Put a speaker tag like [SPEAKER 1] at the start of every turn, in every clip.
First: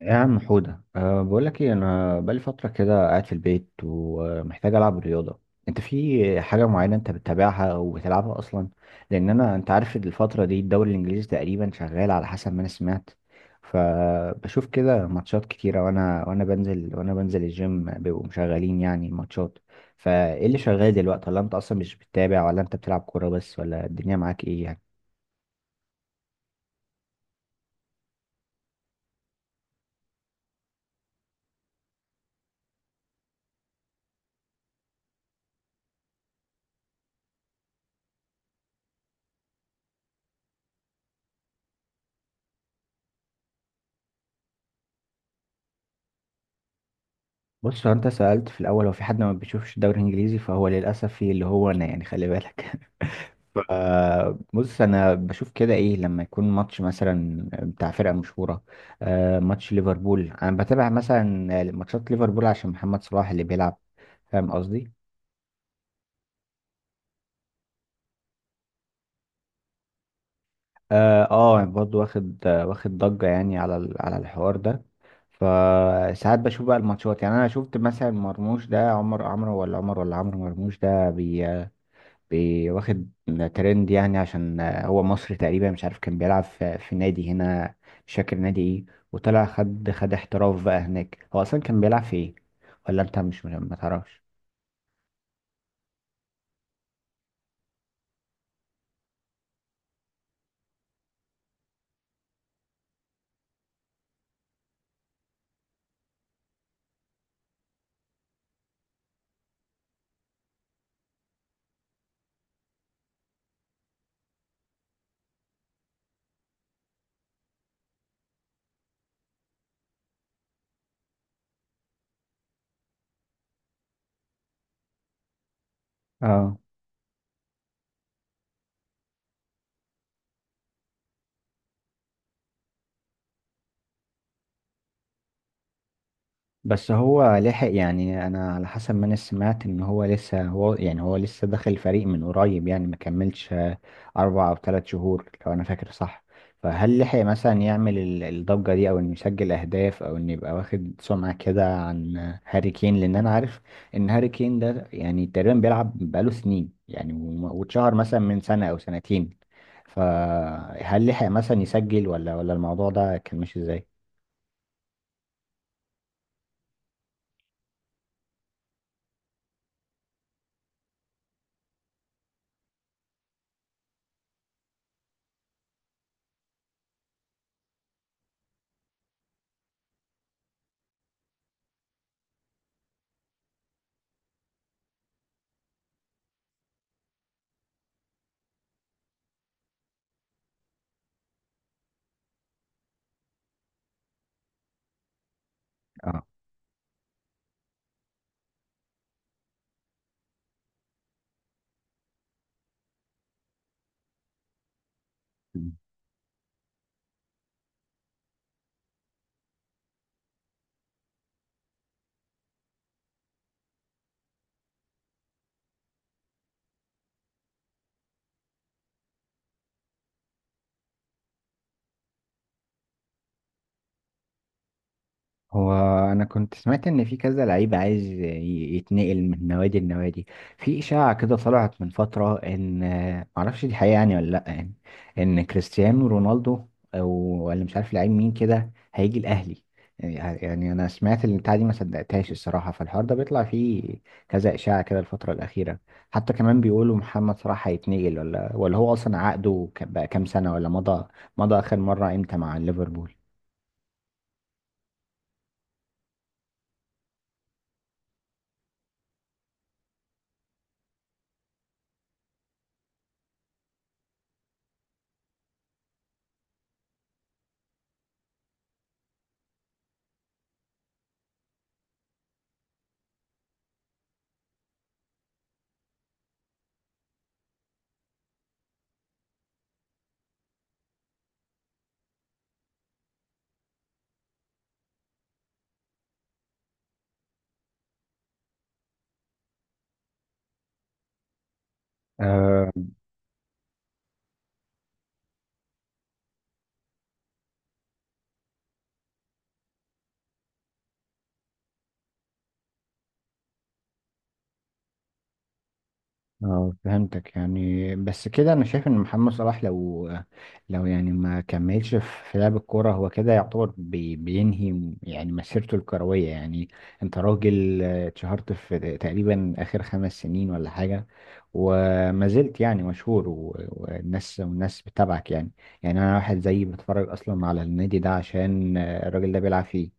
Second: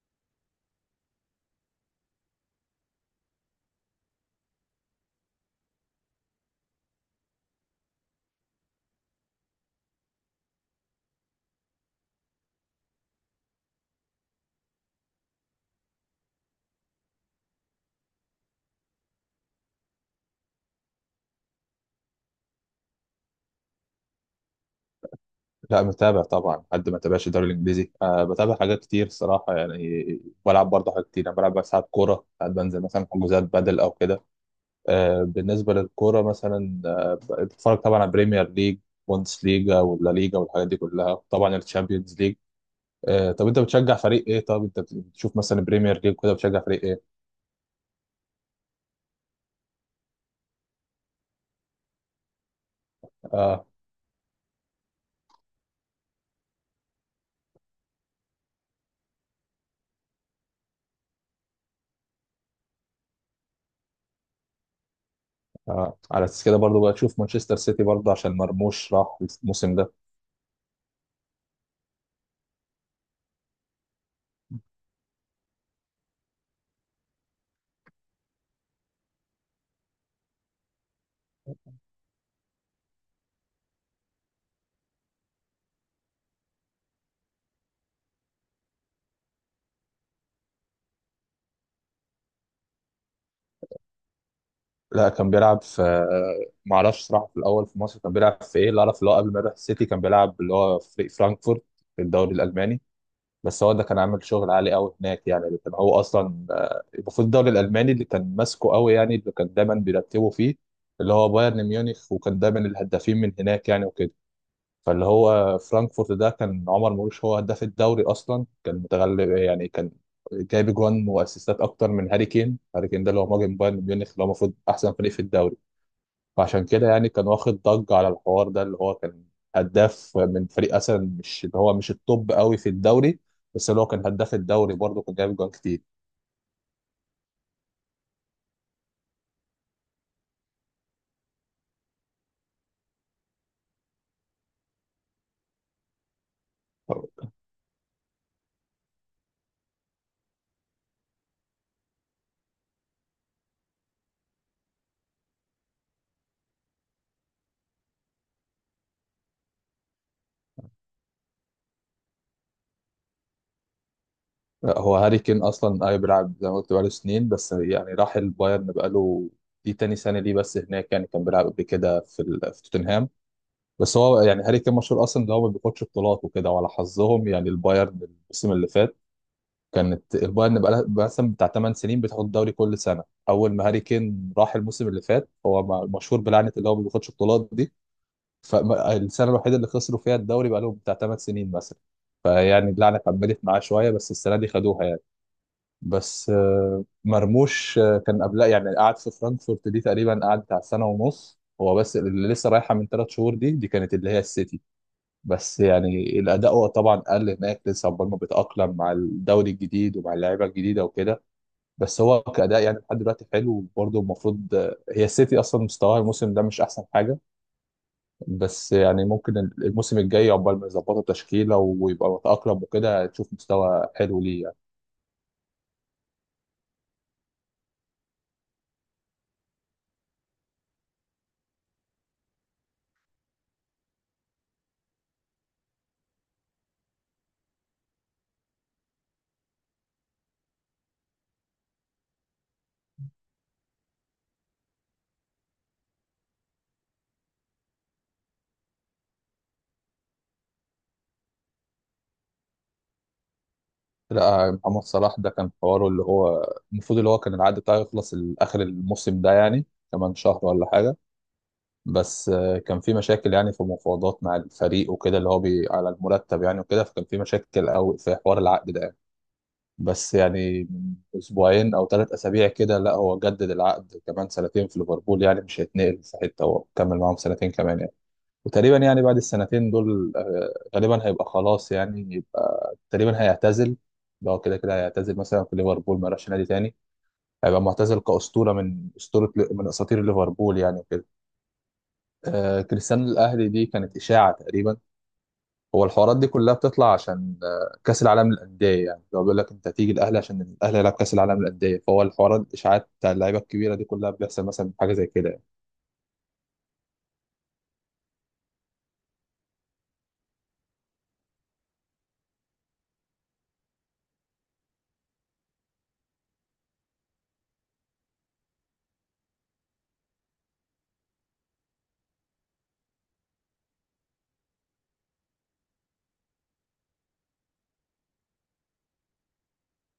[SPEAKER 1] يا عم حودة، بقول لك ايه. انا بقالي فترة كده قاعد في البيت ومحتاج العب رياضة. انت في حاجة معينة انت بتتابعها او بتلعبها اصلا؟ لان انت عارف إن الفترة دي الدوري الانجليزي تقريبا شغال على حسب ما انا سمعت، فبشوف كده ماتشات كتيرة، وانا بنزل الجيم بيبقوا مشغلين يعني ماتشات. فايه اللي شغال دلوقتي؟ ولا انت اصلا مش بتتابع؟ ولا انت بتلعب كورة بس؟ ولا الدنيا معاك ايه يعني؟
[SPEAKER 2] لا، متابع طبعا. حد ما تابعش الدوري الانجليزي؟ بتابع حاجات كتير صراحه يعني. بلعب برضه حاجات كتير. انا بلعب بقى ساعات كوره، ساعات بنزل مثلا حجوزات بدل او كده. بالنسبه للكوره مثلا، بتفرج طبعا على بريمير ليج، بوندس ليجا ولا ليجا والحاجات دي كلها، طبعا الشامبيونز ليج. طب انت بتشجع فريق ايه؟ طب انت بتشوف مثلا بريمير ليج كده، بتشجع فريق ايه؟
[SPEAKER 1] بص، هو انت سألت في الاول هو في حد ما بيشوفش الدوري الانجليزي، فهو للاسف في اللي هو انا، يعني خلي بالك.
[SPEAKER 2] أه
[SPEAKER 1] ف- بص، انا بشوف كده ايه لما يكون ماتش مثلا بتاع فرقة مشهورة. ماتش ليفربول انا بتابع، مثلا ماتشات ليفربول عشان محمد صلاح اللي بيلعب. فاهم قصدي؟
[SPEAKER 2] أه. على اساس كده برضه بقى تشوف مانشستر سيتي برضه عشان مرموش راح الموسم ده.
[SPEAKER 1] اه، يعني برضه واخد ضجة يعني على على الحوار ده. فساعات بشوف بقى الماتشات. يعني انا شفت مثلا مرموش ده، عمر عمرو ولا عمر ولا عمرو مرموش ده، واخد ترند يعني عشان هو مصري. تقريبا مش عارف كان بيلعب في نادي هنا، مش فاكر نادي ايه، وطلع خد احتراف بقى هناك. هو اصلا كان بيلعب في ايه؟ ولا انت مش ما تعرفش؟
[SPEAKER 2] لا كان بيلعب في ما اعرفش صراحه في الاول في مصر كان بيلعب في ايه. اللي اعرف اللي هو قبل ما يروح السيتي كان بيلعب اللي هو في فرانكفورت في الدوري الالماني. بس هو ده كان عامل شغل عالي قوي هناك يعني. اللي كان هو اصلا، المفروض الدوري الالماني اللي كان ماسكه قوي يعني، اللي كان دايما بيرتبه فيه اللي هو بايرن ميونخ، وكان دايما الهدافين من هناك يعني وكده. فاللي هو فرانكفورت ده كان عمر مرموش هو هداف الدوري اصلا، كان متغلب يعني، كان جايب جوان واسيستات اكتر من هاري كين. هاري كين ده اللي هو مهاجم بايرن ميونخ اللي هو المفروض احسن فريق في الدوري.
[SPEAKER 1] اه.
[SPEAKER 2] فعشان كده يعني كان واخد ضجة على الحوار ده، اللي هو كان هداف من فريق أصلا مش، اللي هو مش التوب قوي في الدوري، بس اللي هو كان هداف الدوري برضه، كان جايب جوان كتير.
[SPEAKER 1] بس هو لحق؟ يعني انا على حسب ما انا سمعت ان هو لسه داخل الفريق من قريب، يعني ما كملش اربع او ثلاث شهور لو انا فاكر صح. فهل لحق مثلا يعمل الضجة دي، او انه يسجل اهداف، او انه يبقى واخد سمعة كده عن هاري كين؟ لان انا عارف ان هاري كين ده يعني تقريبا بيلعب بقاله سنين يعني، واتشهر مثلا من سنة او سنتين. فهل لحق مثلا يسجل، ولا الموضوع ده كان ماشي ازاي؟
[SPEAKER 2] هو هاري كين أصلا أي بيلعب زي ما قلت بقاله سنين، بس يعني راح البايرن بقاله دي تاني سنة ليه بس هناك يعني. كان بيلعب قبل كده في توتنهام. بس هو يعني هاري كين مشهور أصلا إن هو ما بياخدش بطولات وكده، وعلى حظهم يعني البايرن الموسم اللي فات، كانت البايرن بقى مثلا بتاع 8 سنين بتاخد الدوري كل سنه. اول ما هاري كين راح الموسم اللي فات، هو مشهور بلعنه اللي هو ما بياخدش بطولات دي. فالسنه الوحيده اللي خسروا فيها الدوري بقى لهم بتاع 8 سنين مثلا. فيعني اللعنه كملت معاه شويه، بس السنه دي خدوها يعني.
[SPEAKER 1] اه،
[SPEAKER 2] بس مرموش، كان قبلها يعني قعد في فرانكفورت دي تقريبا، قعد بتاع سنه ونص هو، بس اللي لسه رايحه من ثلاث شهور دي كانت اللي هي السيتي. بس يعني الاداء هو طبعا قل هناك لسه، عقبال ما بيتاقلم مع الدوري الجديد ومع اللعيبه الجديده وكده. بس هو كاداء يعني لحد دلوقتي حلو، وبرضه المفروض هي السيتي اصلا مستواها الموسم ده مش احسن حاجه. بس يعني ممكن الموسم الجاي، عقبال ما يظبطوا تشكيله ويبقى متاقلم وكده، تشوف مستوى حلو ليه يعني.
[SPEAKER 1] هو انا كنت سمعت ان في كذا لعيب عايز يتنقل من نوادي لنوادي. في اشاعه كده طلعت من فتره، ان معرفش دي حقيقه يعني ولا لا، يعني ان كريستيانو رونالدو، او ولا مش عارف لعيب مين كده هيجي الاهلي. يعني انا سمعت البتاعه دي، ما صدقتهاش الصراحه. فالحوار ده بيطلع فيه كذا اشاعه كده الفتره الاخيره. حتى كمان بيقولوا محمد صلاح هيتنقل، ولا هو اصلا عقده بقى كام سنه، ولا مضى؟ اخر مره امتى مع ليفربول؟
[SPEAKER 2] لا، محمد صلاح ده كان حواره اللي هو المفروض اللي هو كان العقد بتاعه يخلص اخر الموسم ده يعني، كمان شهر ولا حاجه. بس كان في مشاكل يعني في مفاوضات مع الفريق وكده، اللي هو بي على المرتب يعني وكده، فكان في مشاكل أوي في حوار العقد ده يعني. بس يعني من أسبوعين أو ثلاث أسابيع كده، لا هو جدد العقد كمان سنتين في ليفربول يعني، مش هيتنقل في حتة، هو كمل معاهم سنتين كمان يعني. وتقريبا يعني بعد السنتين دول، غالبا هيبقى خلاص يعني، يبقى تقريبا هيعتزل. ده هو كده كده هيعتزل مثلا في ليفربول، ما راحش نادي تاني، هيبقى معتزل كأسطورة، من أساطير ليفربول يعني وكده. آه، كريستيانو الاهلي دي كانت اشاعه تقريبا. هو الحوارات دي كلها بتطلع عشان آه كاس العالم للانديه يعني، لو بيقول لك انت تيجي الاهلي عشان الاهلي يلعب كاس العالم للانديه، فهو الحوارات الاشاعات بتاع اللعيبه الكبيره دي كلها بيحصل مثلا حاجه زي كده يعني.
[SPEAKER 1] اه، فهمتك. يعني بس كده انا شايف ان محمد صلاح لو يعني ما كملش في لعب الكوره، هو كده يعتبر بينهي يعني مسيرته الكرويه يعني. انت راجل اتشهرت في تقريبا اخر خمس سنين ولا حاجه، وما زلت يعني مشهور، والناس بتتابعك يعني. يعني انا واحد زيي بتفرج اصلا على النادي ده عشان الراجل ده بيلعب فيه.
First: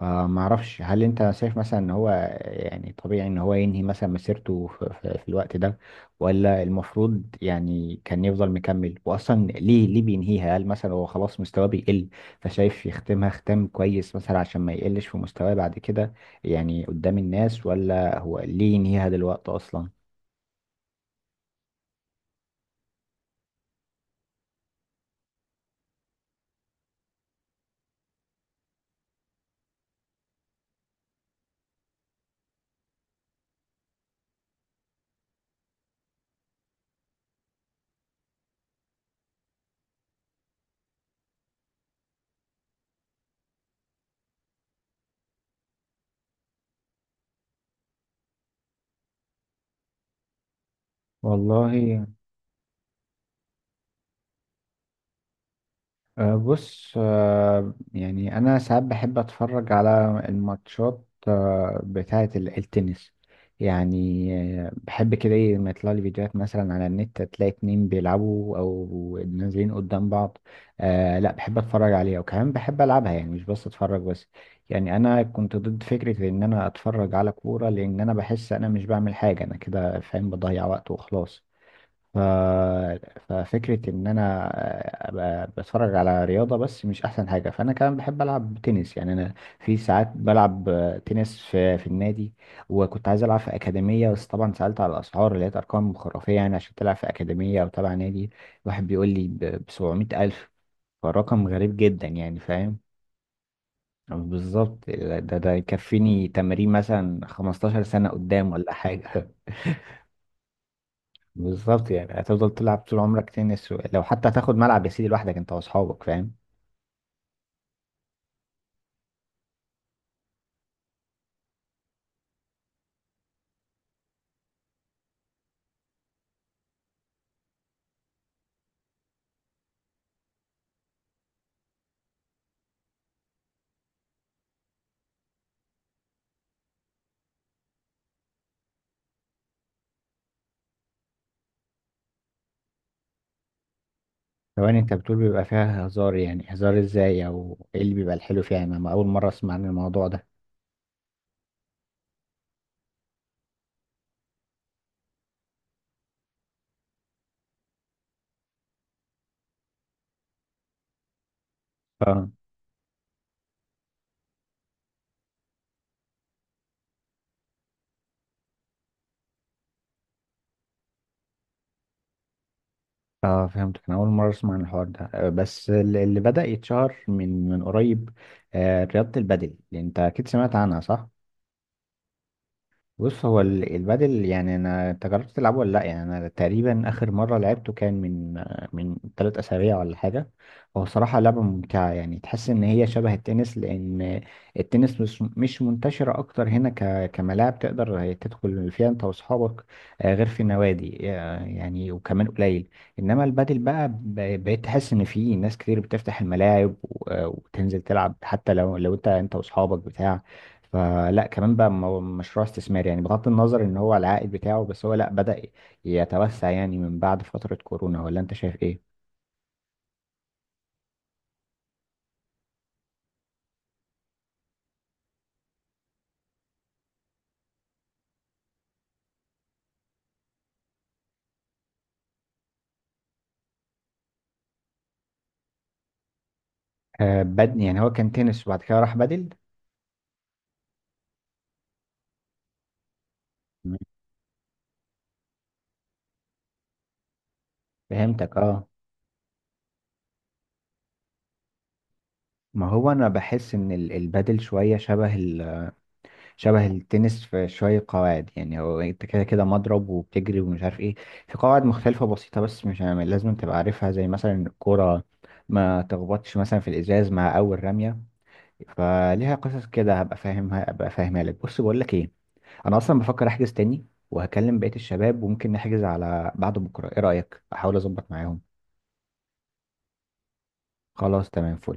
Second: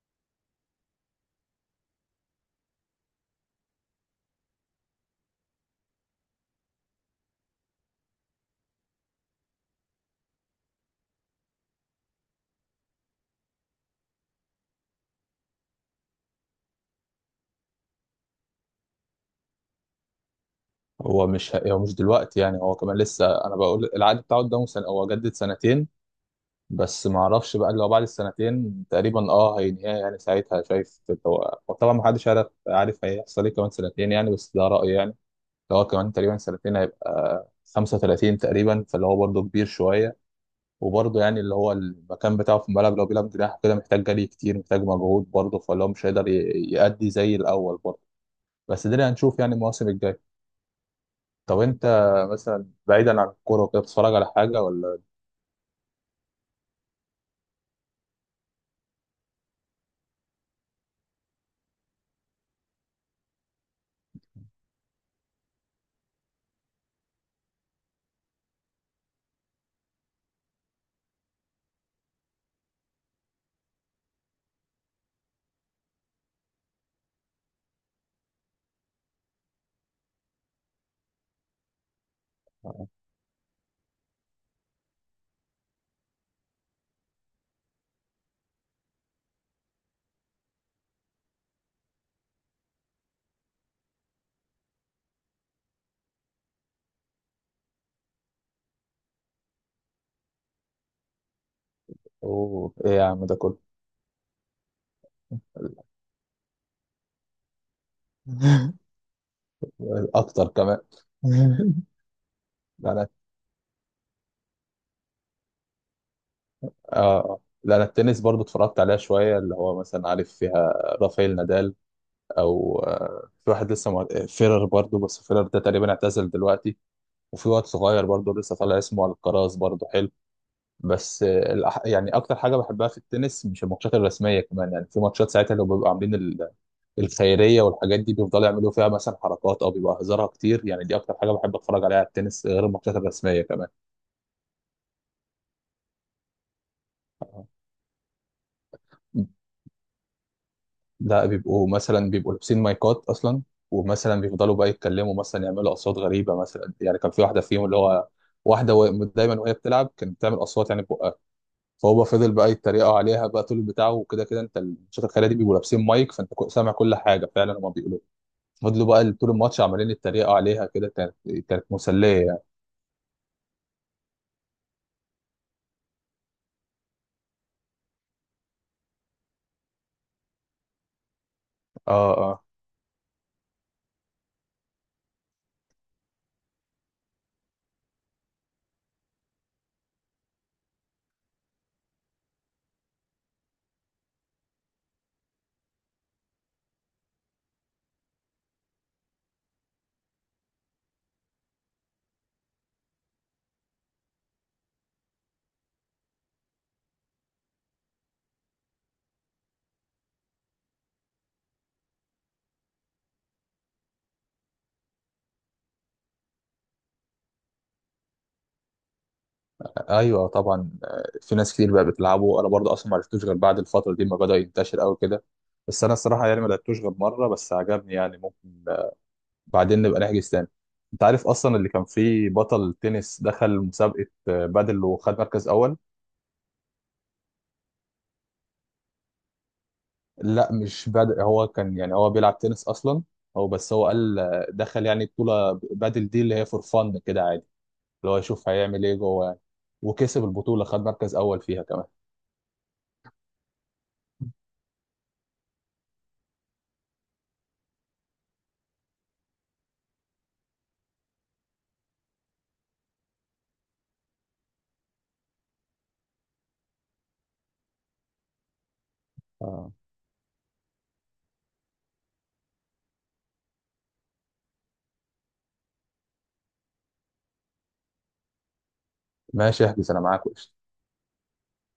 [SPEAKER 1] فما اعرفش، هل انت شايف مثلا ان هو يعني طبيعي ان هو ينهي مثلا مسيرته في الوقت ده، ولا المفروض يعني كان يفضل مكمل؟ واصلا ليه بينهيها؟ هل مثلا هو خلاص مستواه بيقل، فشايف يختمها ختام كويس مثلا عشان ما يقلش في مستواه بعد كده يعني قدام الناس؟ ولا هو ليه ينهيها دلوقتي اصلا؟
[SPEAKER 2] هو مش دلوقتي يعني، هو كمان لسه، انا بقول العقد بتاعه قدامه سنه، هو جدد سنتين. بس ما اعرفش بقى اللي هو بعد السنتين تقريبا اه هينهيها يعني، ساعتها شايف. هو طبعا ما حدش عارف عارف هيحصل ايه كمان سنتين يعني، بس ده رايي يعني. اللي هو كمان تقريبا سنتين، هيبقى 35 تقريبا، فاللي هو برضه كبير شوية. وبرضه يعني اللي هو المكان بتاعه في الملعب لو بيلعب جناح كده، محتاج جري كتير، محتاج مجهود برضه، فاللي هو مش هيقدر يأدي زي الأول برضه. بس ده اللي هنشوف يعني المواسم الجاية. طب أنت
[SPEAKER 1] والله.
[SPEAKER 2] مثلا، بعيدا عن الكورة وكده، بتتفرج على حاجة ولا؟
[SPEAKER 1] بص، يعني أنا ساعات بحب أتفرج على الماتشات بتاعة التنس يعني. بحب كده إيه لما يطلع لي فيديوهات مثلا على النت، تلاقي اتنين بيلعبوا أو نازلين قدام بعض. لا، بحب أتفرج عليها، وكمان بحب ألعبها، يعني مش بس أتفرج بس. يعني أنا كنت ضد فكرة إن أنا أتفرج على كورة، لأن أنا بحس أنا مش بعمل حاجة، أنا كده فاهم بضيع وقت وخلاص. ف... ففكرة إن أنا أبقى بتفرج على رياضة بس مش أحسن حاجة، فأنا كمان بحب ألعب تنس. يعني أنا في ساعات بلعب تنس في النادي. وكنت عايز ألعب في أكاديمية، بس طبعا سألت على الأسعار لقيت أرقام خرافية. يعني عشان تلعب في أكاديمية أو تبع نادي، واحد بيقول لي ب 700 ألف. فالرقم غريب جدا، يعني
[SPEAKER 2] أوه
[SPEAKER 1] فاهم.
[SPEAKER 2] إيه يا عم ده كله
[SPEAKER 1] بالظبط، ده يكفيني تمرين مثلا 15 سنة قدام ولا حاجة.
[SPEAKER 2] أكتر كمان
[SPEAKER 1] بالظبط، يعني هتفضل تلعب
[SPEAKER 2] لا،
[SPEAKER 1] طول
[SPEAKER 2] لا.
[SPEAKER 1] عمرك تنس. لو حتى هتاخد ملعب يا سيدي لوحدك انت واصحابك، فاهم.
[SPEAKER 2] آه. آه. لا، التنس برضه اتفرجت عليها شوية، اللي هو مثلا عارف فيها رافائيل نادال، او في واحد لسه مع فيرر برضو، بس فيرر ده تقريبا اعتزل دلوقتي. وفي واد صغير برضو لسه طالع اسمه الكراز برضو حلو. بس يعني اكتر حاجه بحبها في التنس مش الماتشات الرسميه كمان يعني، في ماتشات ساعتها لو بيبقوا عاملين الخيريه والحاجات دي، بيفضلوا يعملوا فيها مثلا حركات، او بيبقى هزارها كتير يعني. دي اكتر حاجه بحب اتفرج عليها على التنس غير الماتشات الرسميه كمان.
[SPEAKER 1] ثواني، انت بتقول بيبقى فيها هزار؟ يعني هزار ازاي، او ايه اللي بيبقى الحلو فيها؟ يعني انا اول مره اسمع عن الموضوع ده.
[SPEAKER 2] لا، بيبقوا مثلا لابسين مايكات اصلا، ومثلا بيفضلوا بقى يتكلموا، مثلا يعملوا اصوات غريبه مثلا يعني. كان في واحده فيهم اللي هو واحده دايما وهي بتلعب كانت بتعمل اصوات يعني ببقها، فهو
[SPEAKER 1] اه،
[SPEAKER 2] فضل بقى يتريقوا عليها بقى طول البتاع وكده كده. انت الماتشات الخياليه دي بيبقوا لابسين مايك، فانت سامع كل حاجه فعلا هما بيقولوا. فضلوا بقى طول الماتش عمالين يتريقوا عليها كده. كانت مسليه يعني.
[SPEAKER 1] اه، فهمت. انا اول مره اسمع عن الحوار ده. بس اللي بدأ يتشهر من قريب رياضه البادل، انت اكيد سمعت عنها، صح؟
[SPEAKER 2] اه، اه.
[SPEAKER 1] بص، هو البادل، يعني انت جربت تلعبه ولا لا؟ يعني انا تقريبا اخر مره لعبته كان من ثلاث اسابيع ولا حاجه. هو صراحه لعبه ممتعه، يعني تحس ان هي شبه التنس. لان التنس مش منتشره اكتر هنا كملاعب تقدر تدخل فيها انت واصحابك، غير في النوادي، يعني، وكمان قليل. انما البادل بقى، بقيت تحس ان في ناس كتير بتفتح الملاعب، وتنزل تلعب، حتى لو انت واصحابك بتاع. فلا كمان بقى مشروع استثماري يعني، بغض النظر ان هو العائد بتاعه، بس هو لا، بدأ يتوسع يعني من بعد فترة كورونا، ولا انت شايف ايه؟
[SPEAKER 2] ايوه طبعا، في ناس كتير بقى بتلعبه. انا برضه اصلا ما عرفتوش غير بعد الفتره دي ما بدا ينتشر قوي كده. بس انا الصراحه يعني ما لعبتوش غير مره بس، عجبني يعني. ممكن بعدين نبقى نحجز تاني. انت عارف اصلا اللي كان فيه بطل تنس دخل مسابقه بادل وخد مركز اول؟
[SPEAKER 1] بد، يعني هو كان تنس وبعد كده راح بدل؟
[SPEAKER 2] لا مش بادل، هو كان يعني هو بيلعب تنس اصلا، هو بس
[SPEAKER 1] مم.
[SPEAKER 2] هو قال دخل يعني بطوله بادل دي اللي هي فور فن كده عادي، اللي هو
[SPEAKER 1] فهمتك،
[SPEAKER 2] يشوف
[SPEAKER 1] اه.
[SPEAKER 2] هيعمل ايه جوه يعني. وكسب البطوله، خد مركز اول فيها كمان.
[SPEAKER 1] ما هو انا بحس ان البادل شويه شبه شبه التنس في شويه قواعد. يعني هو انت كده كده مضرب وبتجري ومش عارف ايه، في قواعد مختلفه بسيطه، بس مش لازم تبقى عارفها زي مثلا الكوره، ما تخبطش مثلا في الازاز مع اول رميه. فليها قصص
[SPEAKER 2] آه،
[SPEAKER 1] كده، هبقى فاهمها لك. بص بقول لك ايه انا اصلا بفكر احجز تاني، وهكلم بقية الشباب، وممكن نحجز على بعد بكره. ايه رأيك، احاول اظبط معاهم؟
[SPEAKER 2] ماشي، احجز انا معاك.
[SPEAKER 1] خلاص، تمام، فل